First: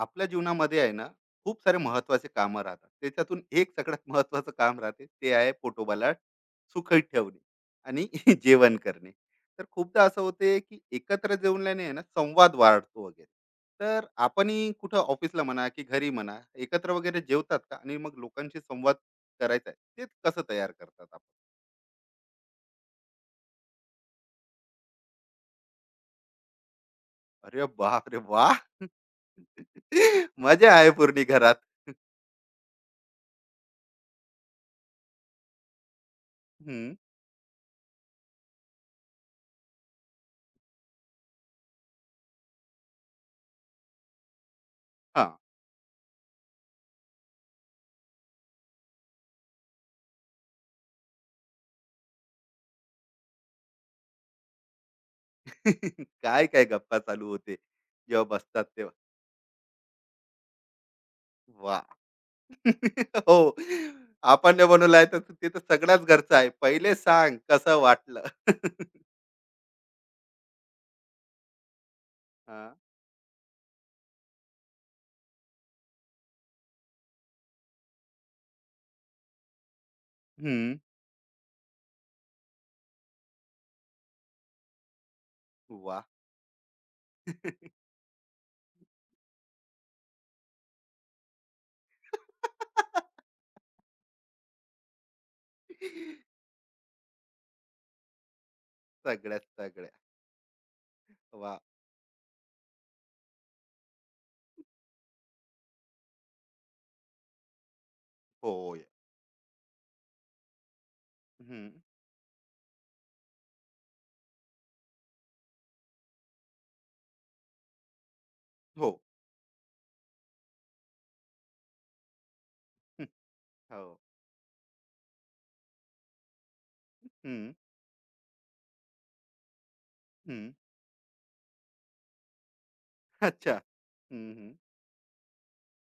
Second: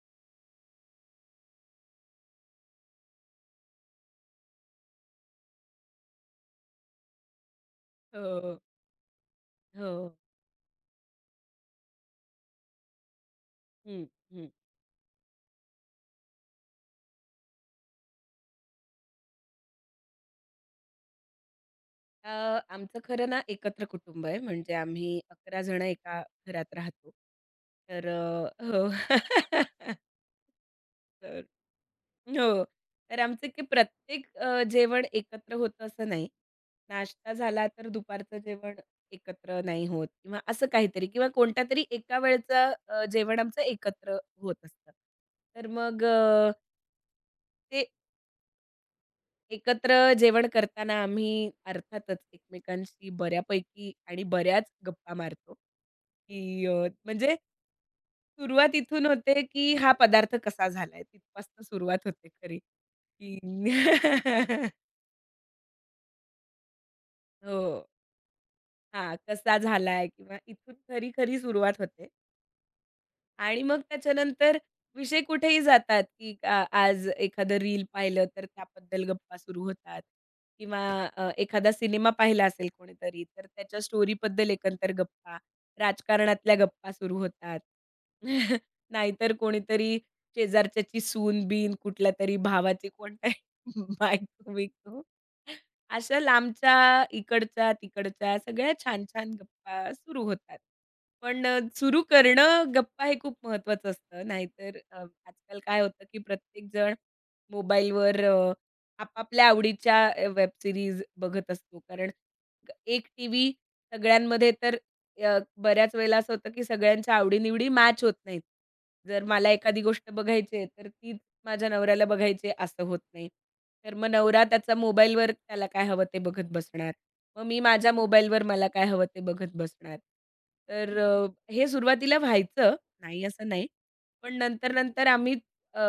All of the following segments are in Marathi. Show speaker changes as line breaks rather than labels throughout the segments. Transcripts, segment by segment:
आपल्या जीवनामध्ये आहे ना खूप सारे महत्वाचे कामं राहतात त्याच्यातून एक सगळ्यात महत्वाचं काम राहते ते आहे पोटोबाला सुखी ठेवणे आणि
हो,
जेवण करणे. तर
हो.
खूपदा असं होते की एकत्र जेवल्याने आहे ना संवाद वाढतो वगैरे. तर
हं, हं.
आपणही कुठं ऑफिसला म्हणा की घरी म्हणा एकत्र वगैरे जेवतात का आणि मग लोकांशी संवाद करायचा आहे ते कसं तयार करतात आपण.
अ, आमचं खरं ना एकत्र कुटुंब आहे. म्हणजे आम्ही 11 जण एका घरात राहतो.
अरे बाप
तर
रे, वा.
हो.
मजा आहे पूर्ण
तर
घरात.
हो. तर आमचं की प्रत्येक जेवण एकत्र होतं असं नाही.
हम्म.
नाश्ता झाला तर दुपारचं जेवण एकत्र नाही होत किंवा असं काहीतरी किंवा कोणत्यातरी एका वेळचं जेवण आमचं एकत्र होत असतं.
हा.
तर मग ते एकत्र जेवण करताना आम्ही अर्थातच एकमेकांशी बऱ्यापैकी आणि बऱ्याच गप्पा मारतो,
काय काय
की
गप्पा चालू
म्हणजे
होते जेव्हा बसतात
सुरुवात
तेव्हा.
इथून होते, की हा पदार्थ कसा झालाय तिथपासून
वा.
सुरुवात होते खरी,
हो.
की
आपण जे बनवलं आहे तर ते तर सगळ्याच घरचं आहे, पहिले सांग
हो.
कसं वाटलं.
हां, कसा झालाय किंवा इथून खरी-खरी सुरुवात होते.
हा.
आणि मग त्याच्यानंतर विषय कुठेही जातात, की आज एखादं रील पाहिलं तर त्याबद्दल गप्पा सुरू होतात
हम्म.
किंवा एखादा सिनेमा पाहिला असेल कोणीतरी, तर त्याच्या स्टोरीबद्दल एकंदर गप्पा,
वा.
राजकारणातल्या गप्पा सुरू होतात. नाहीतर कोणीतरी शेजारच्याची सून-बीन, कुठल्यातरी भावाची कोणतरी बायको-बियको. अशा लांबच्या, इकडच्या, तिकडच्या सगळ्या छान-छान
सगळ्यात सगळ्या.
गप्पा सुरू होतात. पण
वा.
सुरू करणं गप्पा हे खूप महत्त्वाचं असतं. नाहीतर आजकाल काय होतं, की प्रत्येकजण मोबाईलवर
होय.
आपापल्या आवडीच्या वेब सीरीज बघत असतो.
हम्म.
कारण एक टीव्ही सगळ्यांमध्ये तर बऱ्याच वेळेला असं होतं, की सगळ्यांच्या आवडी मॅच होत नाहीत.
हो.
जर मला एखादी गोष्ट बघायची आहे, तर ती माझ्या नवऱ्याला बघायचे असं होत
हम्म.
नाही. तर
हो.
मग नवरा त्याचा मोबाईलवर त्याला काय हवं ते बघत बसणार. मग
हम्म.
मी माझ्या मोबाईलवर मला काय हवं ते बघत बसणार.
हम्म.
तर हे सुरुवातीला व्हायचं, नाही असं
अच्छा.
नाही.
हम्म.
पण
हम्म.
नंतर-नंतर आम्ही अ,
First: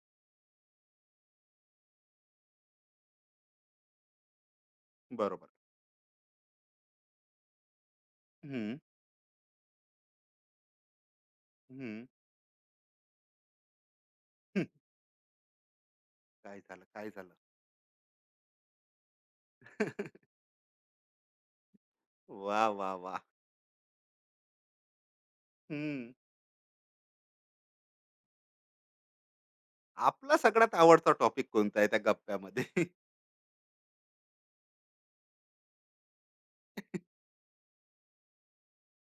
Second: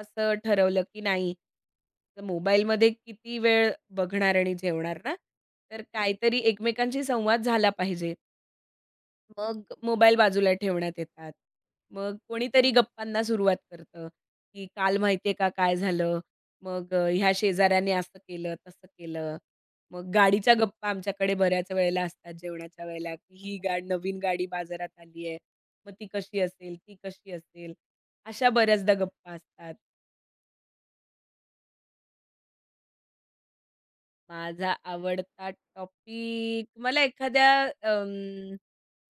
असं ठरवलं की नाही, तर मोबाईलमध्ये किती वेळ बघणार आणि जेवणार ना?
बरोबर.
तर काहीतरी एकमेकांशी संवाद झाला पाहिजे.
हम्म.
मग मोबाईल बाजूला ठेवण्यात येतात.
हम्म.
मग कोणीतरी गप्पांना सुरुवात करतं,
हम्म.
की काल माहिती का काय झालं?
काय झालं,
मग
काय
ह्या
झालं.
शेजाऱ्याने असं केलं, तसं केलं. मग गाडीच्या गप्पा आमच्याकडे बऱ्याच वेळेला असतात
वा,
जेवणाच्या
वा, वा.
वेळेला, की ही नवीन गाडी बाजारात आली आहे. मग ती
हम्म.
कशी असेल? ती कशी असेल? अशा बऱ्याचदा गप्पा असतात.
आपला सगळ्यात आवडता टॉपिक कोणता आहे त्या गप्प्यामध्ये?
माझा आवडता टॉपिक मला एखाद्या अं,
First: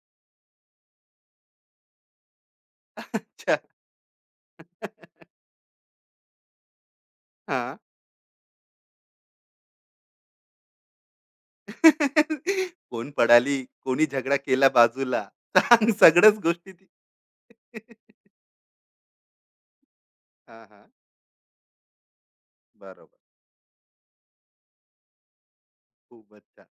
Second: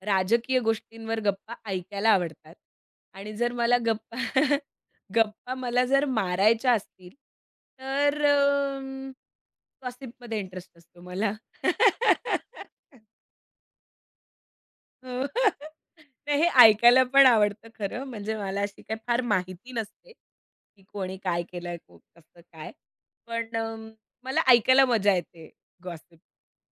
राजकीय गोष्टींवर गप्पा ऐकायला आवडतात आणि जर
अच्छा.
मला गप्पा गप्पा मला जर मारायच्या असतील
हां.
तर गॉसिपमध्ये इंटरेस्ट असतो मला.
कोण पळाली, कोणी झगडा केला बाजूला,
हो.
सांग सगळ्याच
नाही हे
गोष्टी ती.
ऐकायला पण आवडतं खरं, म्हणजे मला अशी काही फार माहिती नसते,
हां,
की
हां.
कोणी काय केलंय, कसं काय.
बरोबर.
पण मला ऐकायला मजा येते गॉसिप.
खूपच छान.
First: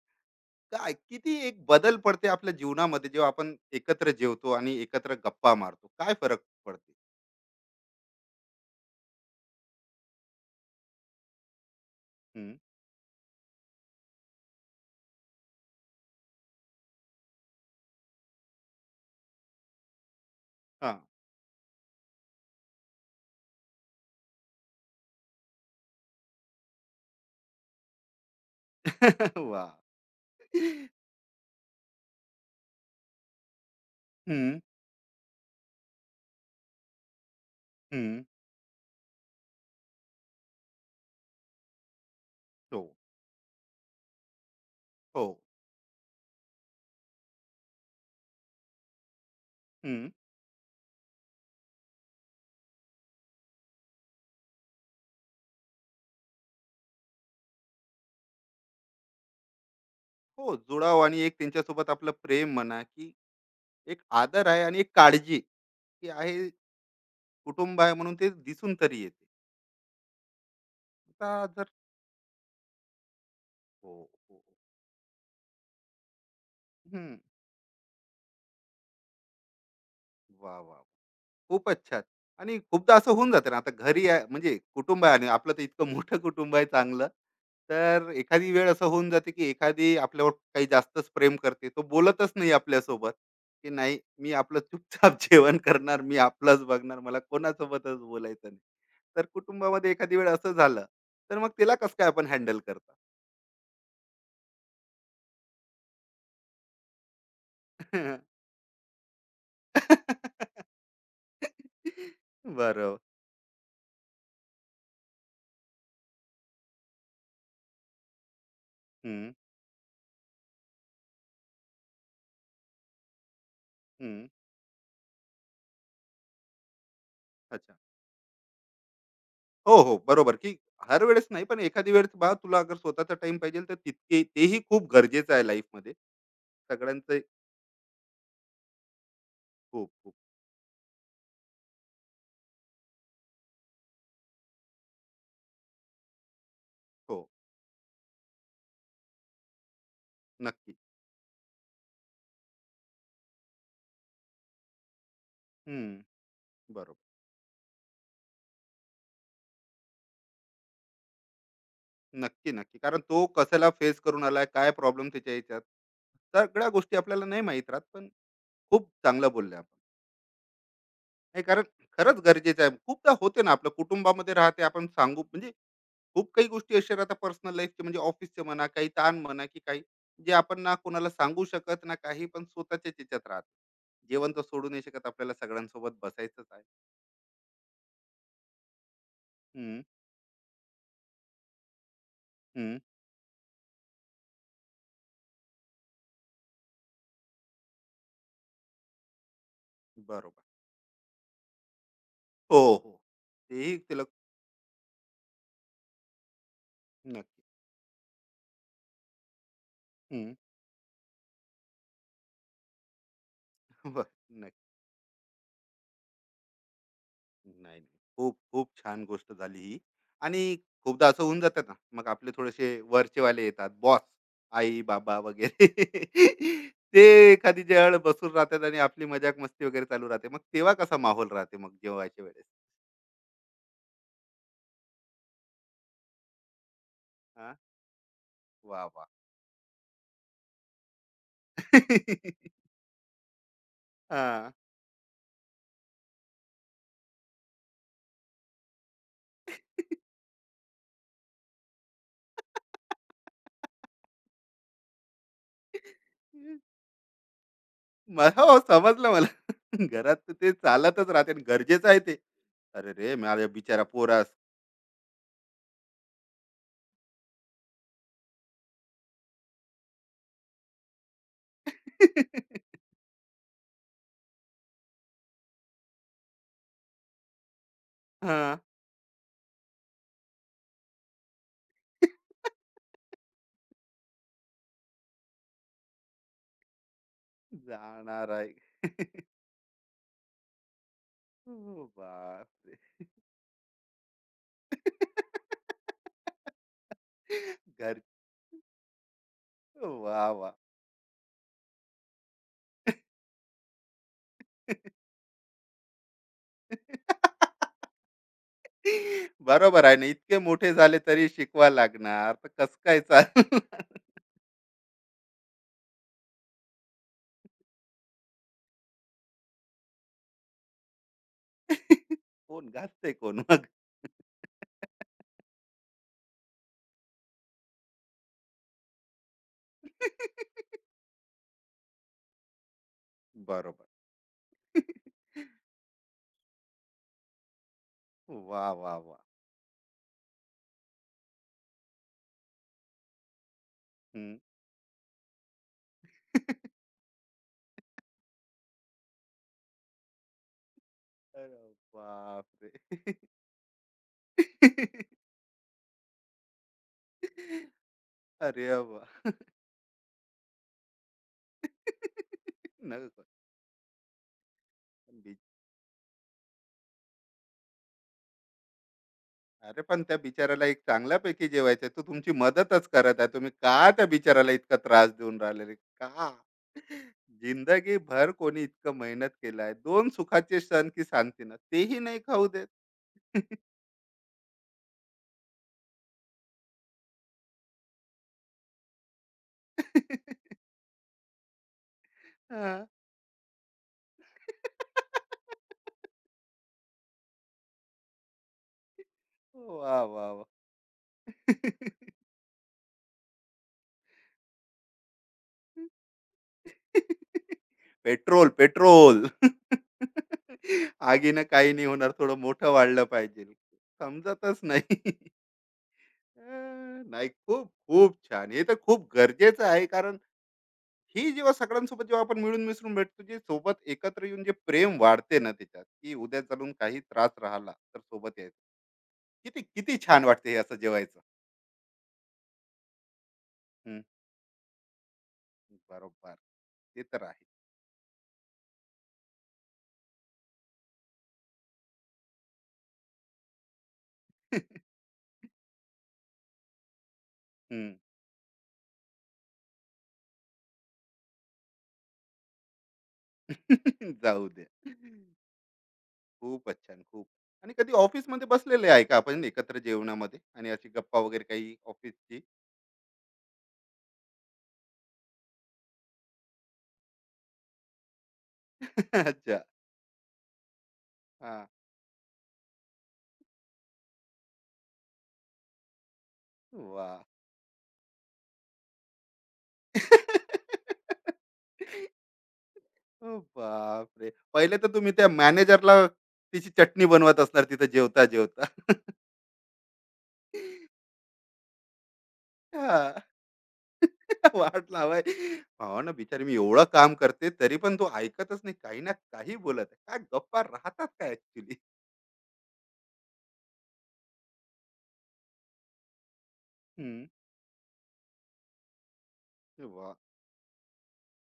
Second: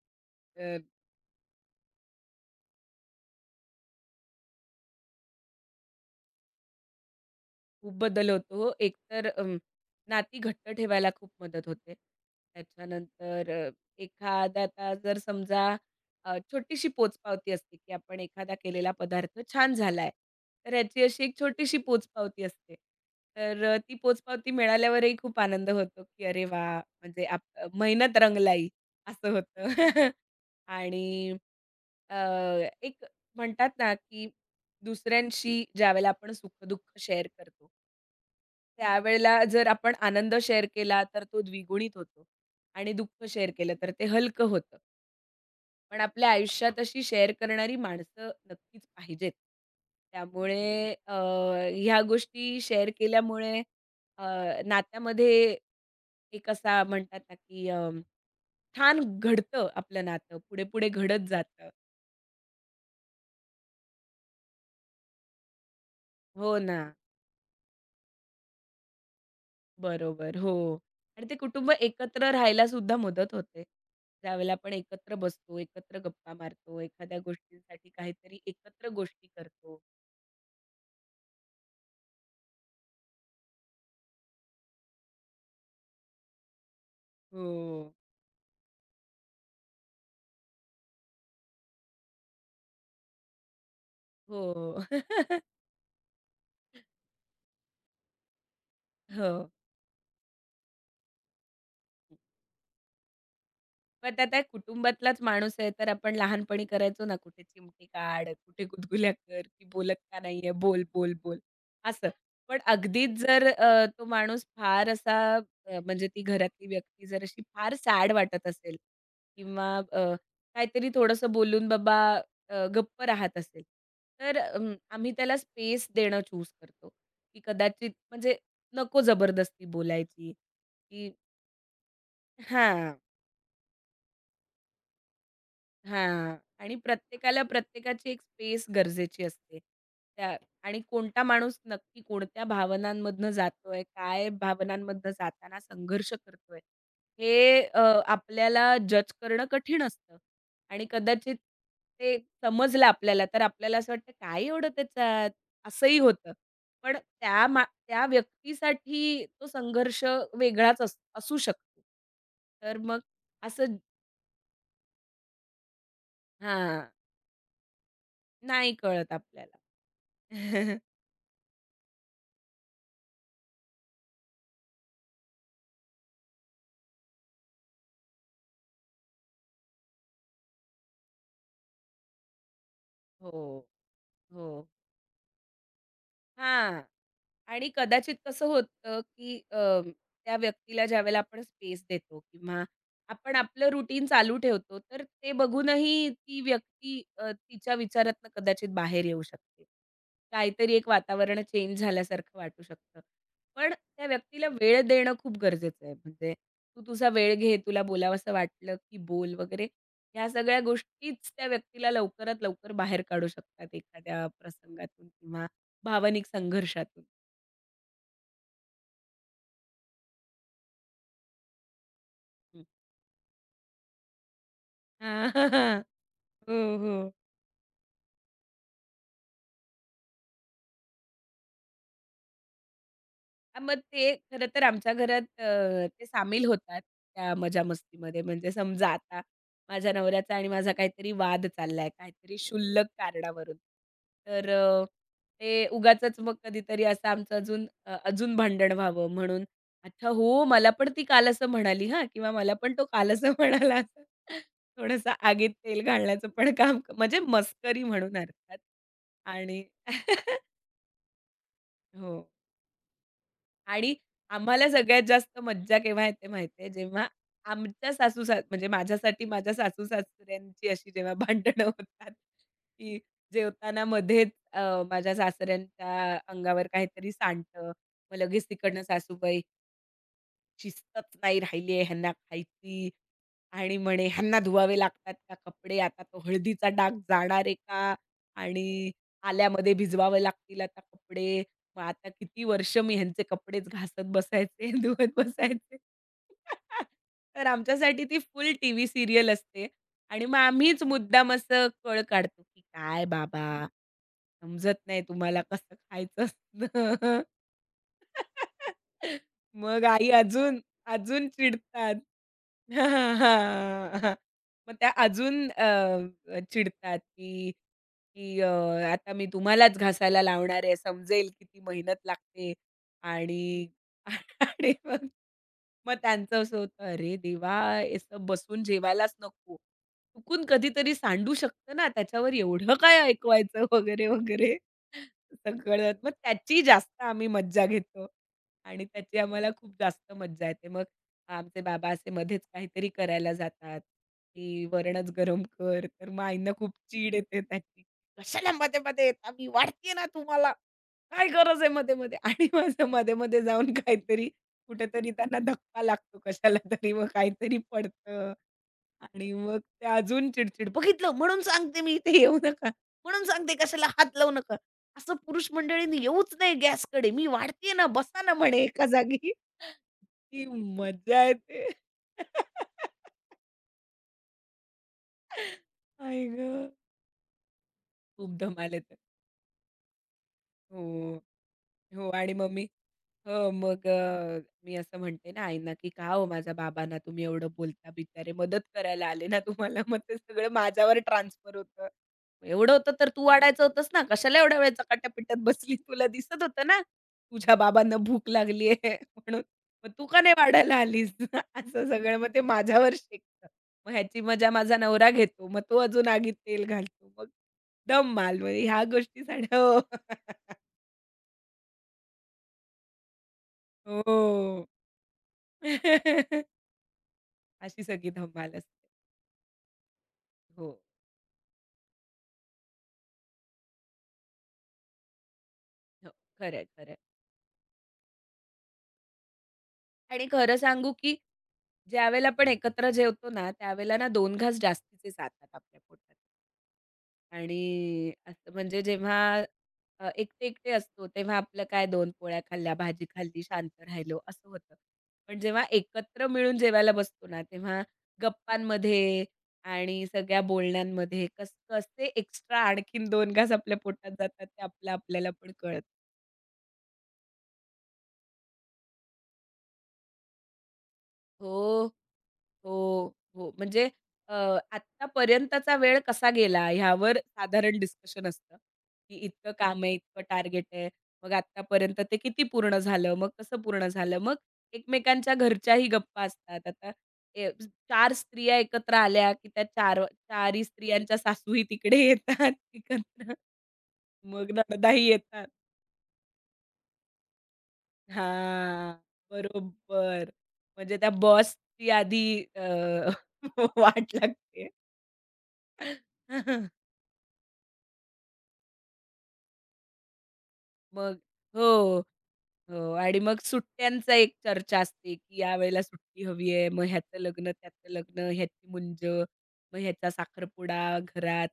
काय किती एक बदल पडते आपल्या जीवनामध्ये जेव्हा आपण एकत्र जेवतो आणि एकत्र गप्पा मारतो. काय फरक पडते?
खूप बदल होतो. एकतर नाती घट्ट ठेवायला खूप मदत होते.
हं.
त्याच्यानंतर एखादा आता जर समजा छोटीशी पोचपावती असते, की आपण एखादा केलेला पदार्थ छान झालाय. तर
हां.
ह्याची अशी एक छोटीशी पोचपावती असते. तर ती पोचपावती मिळाल्यावरही खूप आनंद होतो, की अरे वाह! म्हणजे मेहनत रंगलाई असं होतं.
वाह!
आणि अ, एक म्हणतात ना, की
हं,
दुसऱ्यांशी ज्यावेळेला आपण सुख-दुःख शेअर करतो,
हं.
त्यावेळेला जर आपण आनंद शेअर केला, तर तो द्विगुणित होतो
हो,
आणि दुःख शेअर केलं, तर ते हलकं होतं.
हो.
पण आपल्या आयुष्यात अशी शेअर करणारी माणसं नक्कीच पाहिजेत.
हं.
त्यामुळे ह्या गोष्टी शेअर केल्यामुळे अ, नात्यामध्ये एक असा म्हणतात ना, की छान घडतं आपलं नातं.
हो,
पुढे-पुढे
जुळाव आणि
घडत
एक
जातं.
त्यांच्यासोबत आपलं प्रेम म्हणा, की एक आदर आहे आणि एक काळजी, की आहे
हो ना.
कुटुंब आहे म्हणून ते दिसून तरी येते.
बरोबर. हो. आणि
आता
ते
जर
कुटुंब एकत्र राहायला सुद्धा मदत होते.
हो, हो.
ज्यावेळेला आपण एकत्र बसतो, एकत्र गप्पा मारतो,
हं.
एखाद्या गोष्टींसाठी काहीतरी एकत्र गोष्टी करतो.
वाह, वाह! खूपच छान. आणि खूपदा असं होऊन जातं ना, आता घरी आहे म्हणजे कुटुंब आहे आणि आपलं तर इतकं मोठं कुटुंब आहे चांगलं.
हो.
तर एखादी वेळ असं होऊन जाते, की एखादी आपल्यावर काही जास्तच प्रेम करते. तो बोलतच नाही आपल्यासोबत, की नाही मी आपलं
हो.
चुपचाप जेवण करणार, मी आपलंच बघणार, मला कोणासोबतच बोलायचं नाही. तर
हो.
कुटुंबामध्ये एखादी वेळ असं झालं, तर मग तिला कसं काय आपण हँडल करता?
पण त्यात त्या कुटुंबातलाच माणूस आहे, तर आपण लहानपणी करायचो ना, कुठे चिमटी काढ, कुठे गुदगुल्या कर, की बोलत का नाही बोल, बोल, बोल, असं. पण
बरोबर.
अगदीच जर तो माणूस फार असा म्हणजे ती घरातली व्यक्ती जर अशी फार सॅड वाटत असेल
हं,
किंवा काहीतरी थोडंसं बोलून बाबा गप्प राहत असेल,
हं.
तर आम्ही त्याला स्पेस देणं चूज करतो, की
अच्छा.
कदाचित म्हणजे नको जबरदस्ती
हो, हो.
बोलायची,
बरोबर, की हर
की
वेळेस नाही, पण एखादी वेळेस बघा तुला अगर
हां.
स्वतःचा टाईम पाहिजेल तर तितके तेही खूप गरजेचं आहे लाईफमध्ये.
हां. आणि
सगळ्यांचं
प्रत्येकाला प्रत्येकाची एक स्पेस गरजेची असते.
खूप, खूप.
त्या आणि कोणता माणूस नक्की कोणत्या भावनांमधनं जातोय, काय भावनांमधनं जाताना संघर्ष करतोय,
हो,
हे आपल्याला जज करणं कठीण असतं.
नक्की.
आणि कदाचित ते समजलं आपल्याला, तर आपल्याला असं वाटतं, "काय एवढं त्याच्यात?"
हं,
असंही होतं. पण
बरोबर.
त्या त्या व्यक्तीसाठी तो संघर्ष वेगळाच असू शकतो.
नक्की,
तर
नक्की.
मग
कारण तो कशाला
असं
फेस करून आलाय, काय प्रॉब्लेम त्याच्या ह्याच्यात, सगळ्या
हां.
गोष्टी आपल्याला नाही माहीत राहत, पण
नाही
खूप
कळत
चांगलं बोलले
आपल्याला.
आपण. नाही कारण खरंच गरजेचं आहे. खूपदा होते ना आपलं कुटुंबामध्ये राहते आपण सांगू म्हणजे खूप काही गोष्टी अशा राहतात पर्सनल लाईफचे म्हणजे ऑफिसचे म्हणा काही ताण म्हणा की काही जे आपण ना कोणाला सांगू शकत ना काही पण स्वतःच्या त्याच्यात राहत
हो,
जेवण तर
हो.
सोडू नाही शकत आपल्याला सगळ्यांसोबत बसायचंच आहे.
हां. आणि कदाचित कसं होतं, की
हम्म,
त्या व्यक्तीला ज्यावेळेला आपण स्पेस देतो किंवा
हम्म,
आपण आपलं रुटीन चालू ठेवतो, तर ते बघूनही ती व्यक्ती तिच्या विचारातनं कदाचित बाहेर येऊ शकते.
बरोबर.
काहीतरी एक वातावरण चेंज झाल्यासारखं
हो,
वाटू
हो.
शकतं. पण
तेही तिला
त्या व्यक्तीला वेळ देणं खूप गरजेचं आहे. म्हणजे तू तुझा वेळ
नक्की.
घे, तुला बोलावसं वाटलं की बोल वगैरे. ह्या
हम्म,
सगळ्या गोष्टीच त्या व्यक्तीला लवकरात लवकर बाहेर काढू शकतात
बर.
एखाद्या
नक्की.
प्रसंगातून किंवा भावनिक संघर्षातून.
नाही, नाही. खूप, खूप छान गोष्ट झाली ही. आणि खूपदा असं होऊन जातं ना, मग आपले
हं.
थोडेसे वरचेवाले येतात, बॉस, आई-बाबा
हां.
वगैरे.
हो,
ते
हो.
एखादी जळ बसून राहतात आणि आपली मजाक-मस्ती वगैरे चालू राहते. मग तेव्हा कसा माहोल राहते मग जेवायच्या वेळेस?
मग ते खरं तर आमच्या घरात ते सामील होतात त्या
हां,
मजा-मस्तीमध्ये. म्हणजे
वाह,
समजा
वाह!
आता माझ्या नवऱ्याचा आणि माझा काहीतरी वाद चाललाय, काहीतरी क्षुल्लक कारणावरून. तर
हां.
ते उगाचच मग कधीतरी असं आमचं अजून अजून भांडण व्हावं म्हणून, "अच्छा हो, मला पण ती काल असं म्हणाली हां" किंवा "मला पण तो काल असं म्हणाला" असं थोडंसं आगीत तेल घालण्याचं पण काम म्हणजे मस्करी म्हणून
मग
अर्थात.
हो, समजलं मला.
आणि
घरात तर ते चालतच राहते आणि गरजेचं आहे
हो.
ते. "अरे रे, माझ्या बिचारा
आणि
पोरास."
आम्हाला सगळ्यात जास्त मज्जा केव्हा येते माहिती आहे, जेव्हा आमच्या सासू सास म्हणजे माझ्यासाठी माझ्या सासू-सासऱ्यांची अशी जेव्हा भांडणं होतात, की जेवताना मध्येच माझ्या सासऱ्यांच्या अंगावर काहीतरी सांडतं. मग लगेच
हां.
तिकडनं सासूबाई शिस्तच नाही राहिली आहे, ह्यांना खायची आणि म्हणे ह्यांना धुवावे लागतात का कपडे? आता तो हळदीचा डाग जाणार आहे का?
जाणार आहे.
आणि आल्यामध्ये भिजवावे लागतील आता कपडे. मग
ओ
आता किती
बापरे!
वर्ष मी ह्यांचे कपडेच घासत बसायचे, धुवत बसायचे. तर
घर.
आमच्यासाठी ती फुल टीव्ही सीरियल असते आणि
वाह!
मग
वाह!
आम्हीच मुद्दाम असं कळ काढतो, की "काय बाबा, समजत नाही तुम्हाला कसं खायचं असतं?" मग
बरोबर आहे ना.
आई
इतके
अजून,
मोठे झाले तरी
अजून
शिकवा
चिडतात.
लागणार. तर कसं काय
हां,
चालणार?
हां, हां. मग त्या अजून चिडतात, की की अ, आता मी तुम्हालाच घासायला लावणार आहे. समजेल किती मेहनत लागते
कोण घासते कोण मग?
आणि आणि मग मग त्यांचं असं होतं, "अरे देवा! असं बसून जेवायलाच नको. चुकून कधीतरी सांडू शकतं ना, त्याच्यावर एवढं काय ऐकवायचं?"
बरोबर.
वगैरे, वगैरे. सगळं. मग त्याची जास्त आम्ही मज्जा घेतो
वाह!
आणि
वाह! वाह!
त्याची आम्हाला खूप जास्त मज्जा येते. मग आमचे बाबा असे मध्येच काहीतरी करायला जातात,
हं.
की "वरणच गरम कर." तर मग आईंना खूप चीड येते त्याची. "कशाला मध्ये-मध्ये येता? मी वाढतीये ना तुम्हाला." काय गरज आहे
अरे
मध्ये-मध्ये? आणि माझं
बापरे!
मध्ये-मध्ये जाऊन काहीतरी कुठेतरी त्यांना धक्का लागतो कशाला तरी मग काहीतरी पडतं
अरे
आणि
वाह!
मग ते अजून चिडचिड "बघितलं म्हणून सांगते मी इथे येऊ नका. म्हणून सांगते कशाला हात लावू नका. असं पुरुष मंडळींनी येऊच नाही गॅसकडे. मी वाढतीये ना, बसा ना" म्हणे एका जागी.
अरे पण त्या
ती
बिचाराला एक
मजा
चांगल्यापैकी
येते.
जेवायचं आहे. तो तुमची मदतच करत आहे, तुम्ही का त्या बिचाराला इतका त्रास देऊन राहिलेले का?
आई गं!
जिंदगी भर
खूप
कोणी
धमाल
इतकं
येते.
मेहनत केलाय, दोन सुखाचे सण की
हो.
शांतीनं तेही
हो
नाही
आणि
खाऊ
मम्मी
देत.
हो, मग मी असं म्हणते ना आईंना, की "का हो माझ्या बाबांना तुम्ही एवढं बोलता? बिचारे मदत करायला आले ना तुम्हाला." मग ते सगळं माझ्यावर ट्रान्सफर होतं. "एवढं
हा.
होतं तर तू वाढायचं होतंस ना, कशाला एवढ्या वेळ चकाट्या पिटत बसली? तुला दिसत होतं ना, तुझ्या बाबांना भूक लागली आहे म्हणून. मग
वा,
तू का
वा,
नाही
वा.
वाढायला आलीस?" असं सगळं मग ते माझ्यावर शेकतं. मग ह्याची मजा माझा नवरा घेतो. मग तो अजून आगीत तेल घालतो. मग धमाल.
पेट्रोल,
म्हणजे ह्या
पेट्रोल.
गोष्टी साऱ्या हो.
आगीनं काही नाही होणार, थोडं मोठं वाढलं पाहिजे. समजतच
हो.
नाही. नाही, खूप
अशी सगळी
खूप छान,
धमाल
हे तर
असते.
खूप गरजेचं आहे कारण
हो.
ही जेव्हा सगळ्यांसोबत जेव्हा आपण मिळून मिसळून भेटतो, जे सोबत एकत्र येऊन जे प्रेम वाढते ना त्याच्यात,
हो.
की उद्या
खरं
चालून
आहे,
काही त्रास राहिला तर सोबत यायचं. किती किती छान
आणि
वाटते हे
खरं
असं
सांगू, की
जेवायचं.
ज्यावेळेला आपण एकत्र जेवतो ना, त्यावेळेला
हम्म,
ना दोन घास जास्तीचे जातात आपल्या पोटात.
बरोबर. ते तर आहे.
आणि असं म्हणजे जेव्हा एकटे-एकटे असतो, तेव्हा आपलं काय 2 पोळ्या खाल्ल्या, भाजी खाल्ली, शांत राहिलो, असं होतं. पण जेव्हा एकत्र मिळून जेवायला बसतो ना, तेव्हा
हम्म.
गप्पांमध्ये आणि सगळ्या बोलण्यांमध्ये कसे एक्स्ट्रा आणखीन 2 घास आपल्या पोटात जातात,
जाऊ
ते
दे.
आपलं आपल्याला पण कळत
खूपच छान, खूप. आणि कधी ऑफिस मध्ये बसलेले आहे का आपण एकत्र जेवणामध्ये आणि अशी गप्पा वगैरे काही
हो.
ऑफिसची?
हो, हो. म्हणजे अ, आत्तापर्यंतचा वेळ कसा गेला ह्यावर साधारण डिस्कशन असतं, की इतकं
अच्छा.
काम आहे, इतकं टार्गेट आहे. मग
हा.
आत्तापर्यंत ते किती पूर्ण झालं? मग कसं पूर्ण झालं? मग एकमेकांच्या घरच्याही गप्पा असतात. आता
वा.
ए 4 स्त्रिया एकत्र आल्या, की त्या 4 चारही स्त्रियांच्या सासूही तिकडे येतात एकत्र.
ओ बापरे!
मग
पहिले तर
नणदाही
तुम्ही त्या
येतात.
मॅनेजरला तिची चटणी बनवत असणार तिथं जेवता-जेवता.
हां, बरोबर. म्हणजे त्या बॉसची आधी
हां.
वाट लागते.
वाट लावाय. हो ना, बिचारी मी एवढं काम करते, तरी पण तो ऐकतच नाही. काही ना काही बोलत आहे. काय गप्पा राहतात
मग
काय ॲक्चुअली?
हो. हो आणि मग सुट्ट्यांचा एक चर्चा असते, की यावेळेला सुट्टी हवी आहे. मग ह्याचं
हं.
लग्न, त्याचं लग्न, ह्याची मुंज, मग ह्याचा
वाह!
साखरपुडा घरात.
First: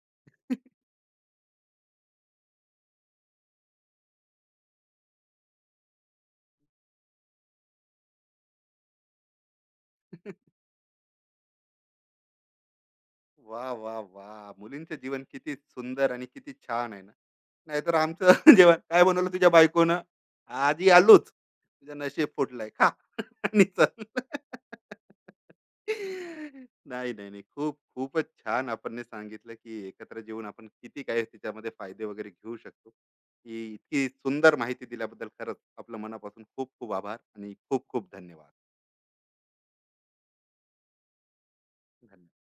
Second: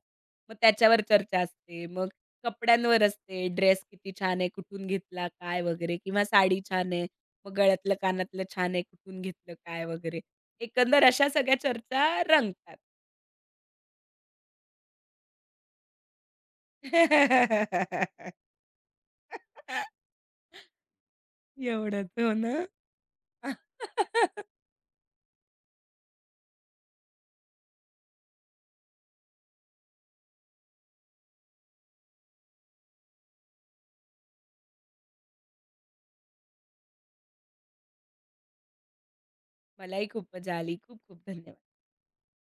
मग त्याच्यावर चर्चा असते. मग कपड्यांवर असते, ड्रेस किती छान आहे, कुठून घेतला, काय वगैरे किंवा साडी छान आहे, मग गळ्यातलं, कानातलं छान आहे, कुठून घेतलं, काय वगैरे. एकंदर अशा सगळ्या चर्चा रंगतात.
वाह! वाह! वाह! मुलींचं जीवन किती सुंदर आणि किती छान आहे ना. नाहीतर आमचं जेवण काय बनवलं तुझ्या बायकोनं? "आजी आलूच. तुझं
एवढंच.
नशीब
हो ना.
फुटलंय, खा." आणि चल. नाही, नाही, नाही. खूप खूपच छान आपण सांगितलं, की एकत्र जेवून आपण किती काय त्याच्यामध्ये फायदे वगैरे घेऊ शकतो. ही इतकी सुंदर माहिती दिल्याबद्दल खरंच आपलं मनापासून खूप खूप आभार आणि खूप खूप धन्यवाद.
मलाही खूप मजा आली. खूप खूप धन्यवाद.
धन्यवाद.